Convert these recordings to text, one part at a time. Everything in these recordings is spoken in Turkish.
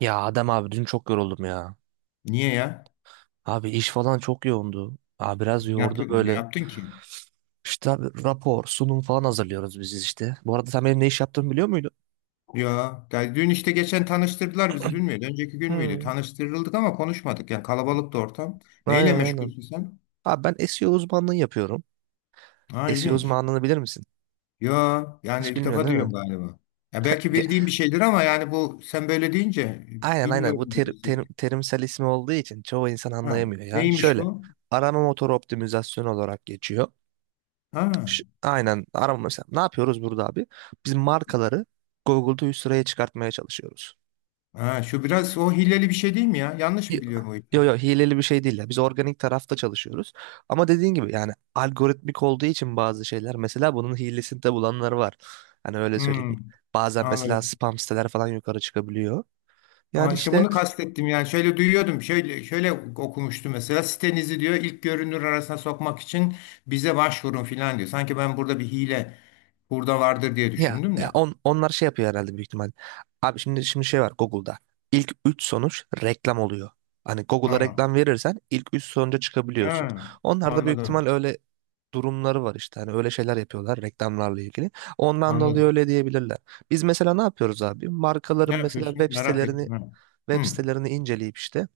Ya Adem abi dün çok yoruldum ya. Niye ya? Abi iş falan çok yoğundu. Abi biraz Ne yordu yaptın, ne böyle. yaptın ki? İşte abi rapor, sunum falan hazırlıyoruz biz işte. Bu arada sen benim ne iş yaptığımı biliyor muydun? Ya da dün işte geçen tanıştırdılar bizi. Dün müydü? Önceki gün müydü? Hmm, Tanıştırıldık ama konuşmadık. Yani kalabalıktı ortam. Neyle aynen. meşgulsün sen? Abi ben SEO uzmanlığı yapıyorum. Ha, SEO ilginç. uzmanlığını bilir misin? Ya yani Hiç ilk bilmiyorsun defa değil mi? duyuyorum galiba. Ya belki Ge- bildiğim bir şeydir ama yani bu sen böyle deyince aynen, bu bilmiyorum gibi hissettim. terimsel ismi olduğu için çoğu insan Ha, anlayamıyor ya. neymiş Şöyle bu? arama motoru optimizasyonu olarak geçiyor. Ha, Aynen, arama mesela. Ne yapıyoruz burada abi? Biz markaları Google'da üst sıraya çıkartmaya çalışıyoruz. ha, şu biraz o hileli bir şey değil mi ya? Yanlış Y- mı biliyorum o ipi? yo, hileli bir şey değil ya. Biz organik tarafta çalışıyoruz. Ama dediğin gibi, yani algoritmik olduğu için bazı şeyler, mesela bunun hilesini de bulanlar var. Hani öyle Hmm, söyleyeyim. Bazen mesela anladım. spam siteler falan yukarı çıkabiliyor. Aa, Yani işte işte, bunu kastettim yani şöyle duyuyordum şöyle şöyle okumuştum mesela sitenizi diyor ilk görünür arasına sokmak için bize başvurun filan diyor. Sanki ben burada bir hile burada vardır diye Ya, düşündüm ya de. onlar şey yapıyor herhalde, büyük ihtimal. Abi şimdi şey var Google'da. İlk 3 sonuç reklam oluyor. Hani Google'a Ha, reklam verirsen ilk 3 sonuca çıkabiliyorsun. ha, Onlar da büyük ihtimal anladım öyle durumları var işte. Hani öyle şeyler yapıyorlar reklamlarla ilgili. Ondan dolayı anladım. öyle diyebilirler. Biz mesela ne yapıyoruz abi? Ne Markaların mesela yapıyorsun? web Merak sitelerini ettim. Ha. web Hı, sitelerini inceleyip işte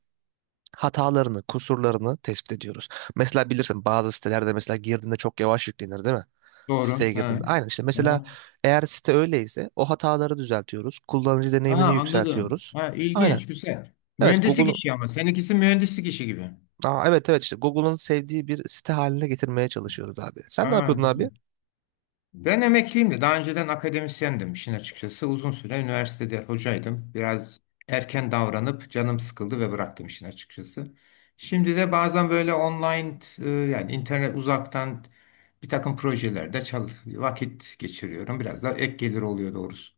hatalarını, kusurlarını tespit ediyoruz. Mesela bilirsin, bazı sitelerde mesela girdiğinde çok yavaş yüklenir değil mi? doğru. Siteye Ha. girdiğinde. Aynen, işte mesela Ha. eğer site öyleyse o hataları düzeltiyoruz. Kullanıcı Ha, deneyimini anladım. yükseltiyoruz. Ha, Aynen. ilginç güzel. Evet, Mühendislik Google'un, işi ama seninkisi mühendislik işi gibi. Evet evet, işte Google'un sevdiği bir site haline getirmeye çalışıyoruz abi. Sen ne Ha, yapıyordun abi? güzel. Ben emekliyim de daha önceden akademisyendim işin açıkçası. Uzun süre üniversitede hocaydım. Biraz erken davranıp canım sıkıldı ve bıraktım işin açıkçası. Şimdi de bazen böyle online, yani internet uzaktan bir takım projelerde vakit geçiriyorum. Biraz da ek gelir oluyor doğrusu.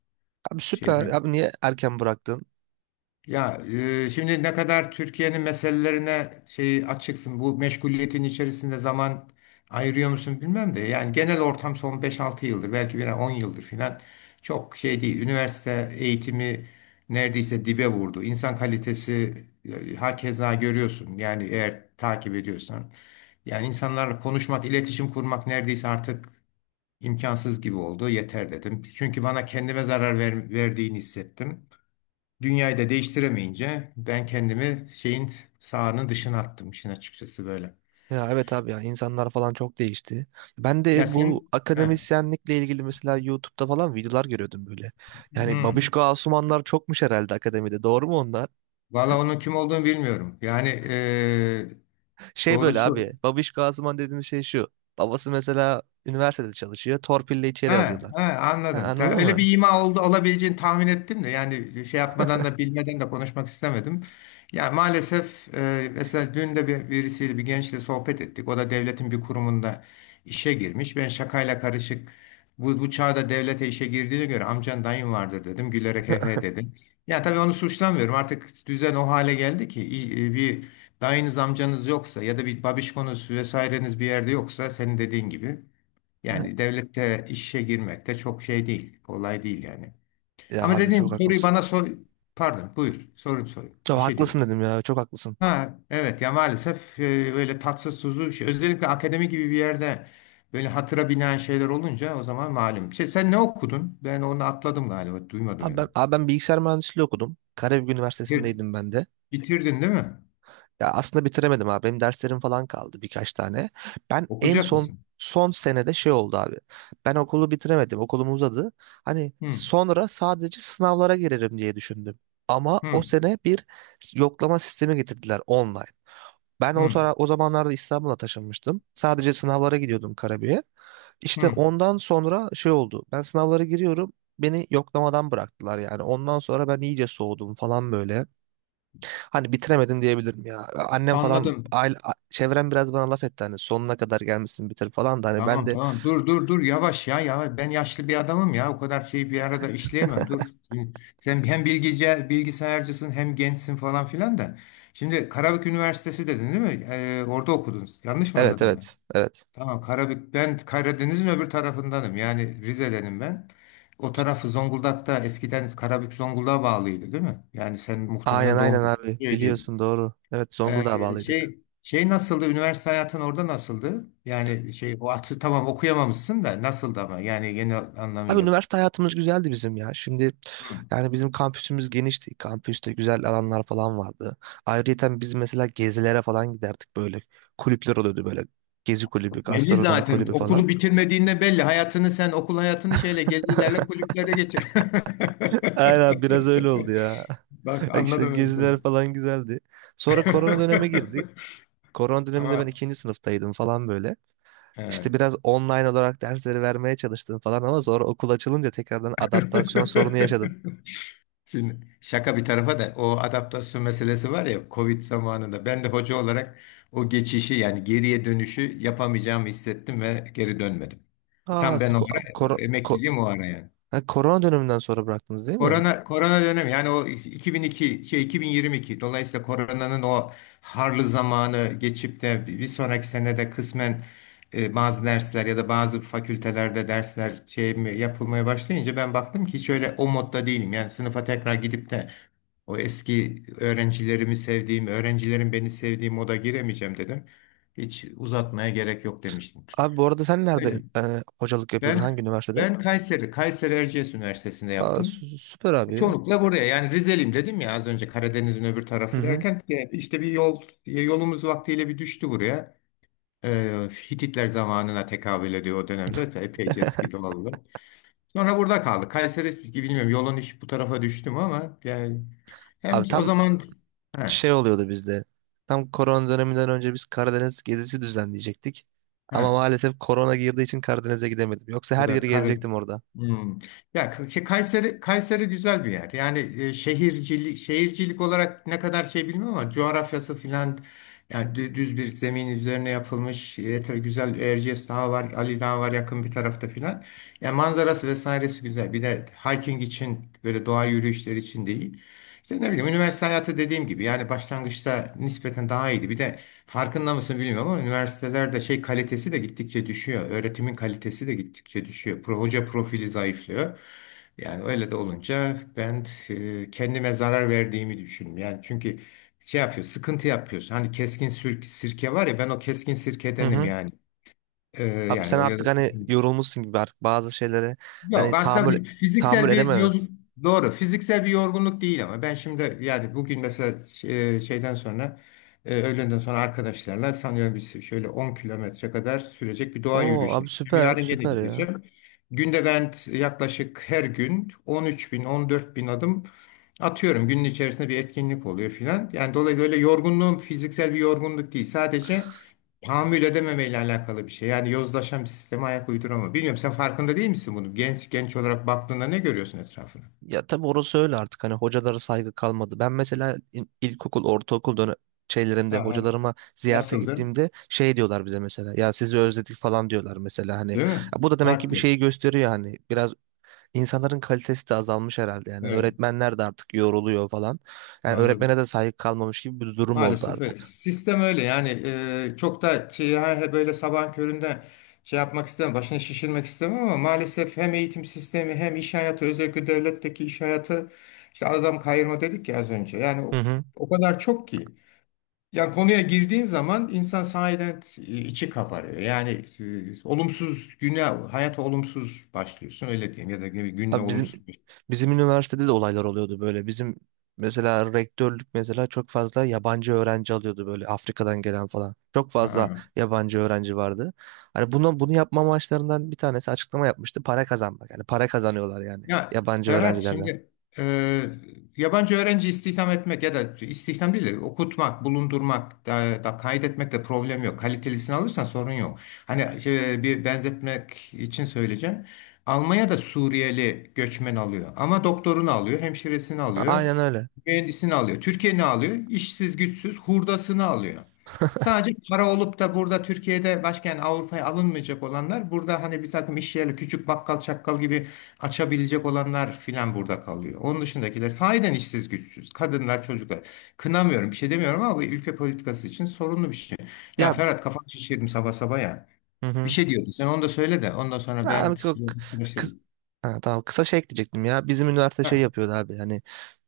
Abi süper. Şeyden Abi niye erken bıraktın? ya, şimdi ne kadar Türkiye'nin meselelerine şey açıksın, bu meşguliyetin içerisinde zaman ayırıyor musun bilmem de yani genel ortam son 5-6 yıldır, belki bir 10 yıldır filan çok şey değil. Üniversite eğitimi neredeyse dibe vurdu. İnsan kalitesi, hakeza görüyorsun yani eğer takip ediyorsan. Yani insanlarla konuşmak, iletişim kurmak neredeyse artık imkansız gibi oldu. Yeter dedim. Çünkü bana kendime zarar verdiğini hissettim. Dünyayı da değiştiremeyince ben kendimi şeyin sahanın dışına attım işin açıkçası böyle. Ya evet abi, ya insanlar falan çok değişti. Ben Ya de bu sen, he, akademisyenlikle ilgili mesela YouTube'da falan videolar görüyordum böyle. Yani hmm. Babişko Asumanlar çokmuş herhalde akademide. Doğru mu onlar? Valla onun kim olduğunu bilmiyorum. Yani Şey böyle abi. doğrusu. Babişko Asuman dediğimiz şey şu. Babası mesela üniversitede çalışıyor. Torpille içeri Ha, alıyorlar. ha, Ha, anladım. Ta- anladın öyle mı? bir ima oldu olabileceğini tahmin ettim de yani şey yapmadan da bilmeden de konuşmak istemedim. Yani maalesef, mesela dün de birisiyle bir gençle sohbet ettik. O da devletin bir kurumunda işe girmiş. Ben şakayla karışık bu çağda devlete işe girdiğine göre amcan dayın vardır dedim. Gülerek he he dedim. Ya tabii onu suçlamıyorum. Artık düzen o hale geldi ki bir dayınız amcanız yoksa ya da bir babişkonuz vesaireniz bir yerde yoksa senin dediğin gibi. Yani devlette işe girmekte çok şey değil. Kolay değil yani. Ya Ama abi dediğim çok soruyu haklısın. bana sor. Pardon, buyur. Sorun sorun. Çok Bir şey diyorum. haklısın dedim ya. Çok haklısın. Ha, evet ya maalesef, öyle tatsız tuzlu şey. Özellikle akademi gibi bir yerde böyle hatıra binen şeyler olunca o zaman malum. Şey, sen ne okudun? Ben onu atladım galiba. Duymadım Abi ben, yani. abi ben bilgisayar mühendisliği okudum. Karabük Bitir- Üniversitesi'ndeydim ben de. bitirdin değil mi? Ya aslında bitiremedim abi. Benim derslerim falan kaldı birkaç tane. Ben en Okuyacak son mısın? son senede şey oldu abi. Ben okulu bitiremedim. Okulum uzadı. Hani Hı, sonra sadece sınavlara girerim diye düşündüm. Ama hı, o sene bir yoklama sistemi getirdiler online. Ben hı, o zamanlarda İstanbul'a taşınmıştım. Sadece sınavlara gidiyordum Karabük'e. İşte hı. ondan sonra şey oldu. Ben sınavlara giriyorum. Beni yoklamadan bıraktılar yani. Ondan sonra ben iyice soğudum falan böyle. Hani bitiremedim diyebilirim ya. Annem falan Anladım. aile, çevrem biraz bana laf etti hani sonuna kadar gelmişsin bitir falan da hani ben Tamam de tamam, dur dur dur, yavaş ya yavaş, ben yaşlı bir adamım ya, o kadar şeyi bir arada işleyemem, dur. Şimdi sen hem bilgisayarcısın hem gençsin falan filan da. Şimdi Karabük Üniversitesi dedin değil mi? Orada okudunuz. Yanlış mı evet anladım ben? evet evet. Tamam, Karabük, ben Karadeniz'in öbür tarafındanım, yani Rize'denim ben. O tarafı Zonguldak'ta, eskiden Karabük Zonguldak'a bağlıydı değil mi? Yani sen Aynen muhtemelen aynen doğum, abi, biliyorsun, doğru. Evet, Zonguldak'a ee, bağlıydık. şey şey nasıldı? Üniversite hayatın orada nasıldı? Yani şey o atı tamam okuyamamışsın da nasıldı ama yani genel Abi anlamıyla. üniversite hayatımız güzeldi bizim ya. Şimdi Hı. yani bizim kampüsümüz genişti. Kampüste güzel alanlar falan vardı. Ayrıca biz mesela gezilere falan giderdik böyle. Kulüpler oluyordu böyle. Gezi kulübü, Belli gastronomi zaten. kulübü falan. Okulu bitirmediğinde belli. Hayatını sen okul hayatını şeyle gezilerle kulüplere geçir. Aynen, biraz öyle oldu ya. Bak İşte anladım ben seni. geziler falan güzeldi. Sonra korona döneme girdi. Korona döneminde ben Ama ikinci sınıftaydım falan böyle. evet. İşte biraz online olarak dersleri vermeye çalıştım falan, ama sonra okul açılınca tekrardan adaptasyon sorunu yaşadım. Şimdi şaka bir tarafa da, o adaptasyon meselesi var ya, Covid zamanında ben de hoca olarak o geçişi, yani geriye dönüşü yapamayacağımı hissettim ve geri dönmedim. Aa Tam siz ben o ko- ara, o kor- ko- emekliyim o ara yani. ha, korona döneminden sonra bıraktınız değil mi? Korona dönemi yani, o 2002 şey 2022, dolayısıyla koronanın o harlı zamanı geçip de bir sonraki senede kısmen bazı dersler ya da bazı fakültelerde dersler şey mi, yapılmaya başlayınca ben baktım ki hiç öyle o modda değilim. Yani sınıfa tekrar gidip de o eski öğrencilerimi sevdiğim, öğrencilerin beni sevdiği moda giremeyeceğim dedim. Hiç uzatmaya gerek yok demiştim. Abi bu arada sen nerede Öyle. Hocalık yapıyordun? Hangi Ben üniversitede? ben Kayseri Erciyes Üniversitesi'nde Aa yaptım. sü- süper abi. Çoğunlukla buraya, yani Rizeliyim dedim ya az önce, Karadeniz'in öbür Hı tarafı hı. derken işte bir yolumuz vaktiyle bir düştü buraya. E, Hititler zamanına tekabül ediyor o dönemde. Epeyce eski doğalım. Sonra burada kaldık. Kayseri bilmiyorum yolun iş bu tarafa düştüm ama yani hem Abi o tam zaman he, şey oluyordu bizde. Tam korona döneminden önce biz Karadeniz gezisi düzenleyecektik. he. Ama maalesef korona girdiği için Karadeniz'e gidemedim. Yoksa O her da yeri Kare. gezecektim orada. Hmm. Ya Kayseri güzel bir yer. Yani şehircilik olarak ne kadar şey bilmiyorum ama coğrafyası filan, yani düz bir zemin üzerine yapılmış yeter güzel, Erciyes Dağı var, Ali Dağı var yakın bir tarafta filan. Yani manzarası vesairesi güzel. Bir de hiking için, böyle doğa yürüyüşleri için değil. İşte ne bileyim, üniversite hayatı dediğim gibi, yani başlangıçta nispeten daha iyiydi. Bir de farkında mısın bilmiyorum ama üniversitelerde şey kalitesi de gittikçe düşüyor. Öğretimin kalitesi de gittikçe düşüyor. Hoca profili zayıflıyor. Yani öyle de olunca ben kendime zarar verdiğimi düşünüyorum. Yani çünkü şey yapıyor, sıkıntı yapıyorsun. Hani keskin sirke var ya, ben o keskin Hı sirkedenim hı. yani. Abi Yani sen o ya da. artık hani yorulmuşsun gibi artık bazı şeylere Yok hani tahammül aslında tahammül fiziksel bir yoz edememez. doğru, fiziksel bir yorgunluk değil ama ben şimdi yani, bugün mesela şeyden sonra, öğlenden sonra arkadaşlarla sanıyorum biz şöyle 10 kilometre kadar sürecek bir doğa Oo yürüyüşüne abi gideceğim. süper Yarın gene süper ya. gideceğim. Günde ben yaklaşık her gün 13 bin 14 bin adım atıyorum. Günün içerisinde bir etkinlik oluyor filan. Yani dolayısıyla öyle, yorgunluğum fiziksel bir yorgunluk değil. Sadece tahammül edememeyle alakalı bir şey. Yani yozlaşan bir sisteme ayak uyduramama. Bilmiyorum, sen farkında değil misin bunu? Genç olarak baktığında ne görüyorsun etrafına? Ya tabii orası öyle, artık hani hocalara saygı kalmadı. Ben mesela ilkokul, ortaokul dönem şeylerimde Ha, ha. hocalarıma ziyarete Nasıldı? gittiğimde şey diyorlar bize mesela, ya sizi özledik falan diyorlar mesela, hani Değil mi? ya bu da demek ki bir Farklı. şeyi gösteriyor, hani biraz insanların kalitesi de azalmış herhalde, yani Evet, öğretmenler de artık yoruluyor falan, yani anladım. öğretmene de saygı kalmamış gibi bir durum oldu Maalesef öyle. artık. Sistem öyle yani, çok da şey, böyle sabahın köründe şey yapmak istemem, başını şişirmek istemem ama maalesef hem eğitim sistemi hem iş hayatı, özellikle devletteki iş hayatı, işte adam kayırma dedik ya az önce. Yani Hı o, hı. o kadar çok ki. Ya konuya girdiğin zaman insan sahiden içi kabarıyor. Yani olumsuz güne, hayata olumsuz başlıyorsun öyle diyeyim ya da bir günle Abi bizim olumsuz. bizim üniversitede de olaylar oluyordu böyle. Bizim mesela rektörlük mesela çok fazla yabancı öğrenci alıyordu böyle, Afrika'dan gelen falan. Çok fazla Ha. yabancı öğrenci vardı. Hani bunu yapma amaçlarından bir tanesi, açıklama yapmıştı, para kazanmak. Yani para kazanıyorlar yani, Ya yabancı Ferhat, öğrencilerden. şimdi e, yabancı öğrenci istihdam etmek ya da istihdam değil de okutmak, bulundurmak da kaydetmekte problem yok. Kalitelisini alırsan sorun yok. Hani bir benzetmek için söyleyeceğim. Almanya da Suriyeli göçmen alıyor ama doktorunu alıyor, hemşiresini alıyor. Aynen öyle. Mühendisini alıyor. Türkiye ne alıyor? İşsiz, güçsüz, hurdasını alıyor. Sadece para olup da burada Türkiye'de, başka yani Avrupa'ya alınmayacak olanlar, burada hani bir takım iş yerleri, küçük bakkal çakkal gibi açabilecek olanlar filan burada kalıyor. Onun dışındakiler sahiden işsiz güçsüz. Kadınlar, çocuklar. Kınamıyorum, bir şey demiyorum ama bu ülke politikası için sorunlu bir şey. Ya Ya, Ferhat, kafanı şişirdim sabah sabah ya. hı Bir hı. şey diyordun sen, onu da söyle de ondan sonra ben Abi, kıs- arkadaşlarım. ha, tamam, kısa şey ekleyecektim ya. Bizim üniversite şey Heh. yapıyordu abi. Yani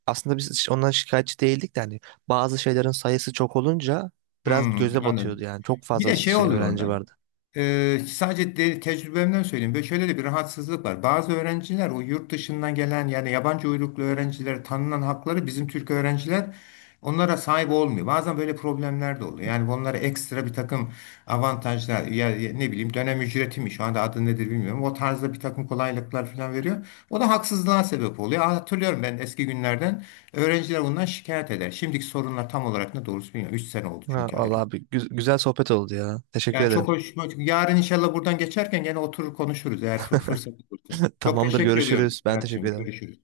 aslında biz hiç ondan şikayetçi değildik de, hani bazı şeylerin sayısı çok olunca biraz Hmm, göze batıyordu anladım. yani. Çok Bir fazla de şey şey oluyor öğrenci orada. vardı. Sadece tecrübemden söyleyeyim. Ve şöyle de bir rahatsızlık var. Bazı öğrenciler, o yurt dışından gelen yani yabancı uyruklu öğrencilere tanınan hakları bizim Türk öğrenciler onlara sahip olmuyor. Bazen böyle problemler de oluyor. Yani onlara ekstra bir takım avantajlar, ya ne bileyim dönem ücreti mi şu anda adı nedir bilmiyorum. O tarzda bir takım kolaylıklar falan veriyor. O da haksızlığa sebep oluyor. Hatırlıyorum ben eski günlerden, öğrenciler bundan şikayet eder. Şimdiki sorunlar tam olarak ne doğrusu bilmiyorum. 3 sene oldu Ha, çünkü ayrı. vallahi bir güzel sohbet oldu ya. Teşekkür Yani ederim. çok hoş. Yarın inşallah buradan geçerken gene oturur konuşuruz eğer fırsat olursa. Çok Tamamdır, teşekkür ediyorum görüşürüz. Ben teşekkür Berat'cığım. ederim. Görüşürüz.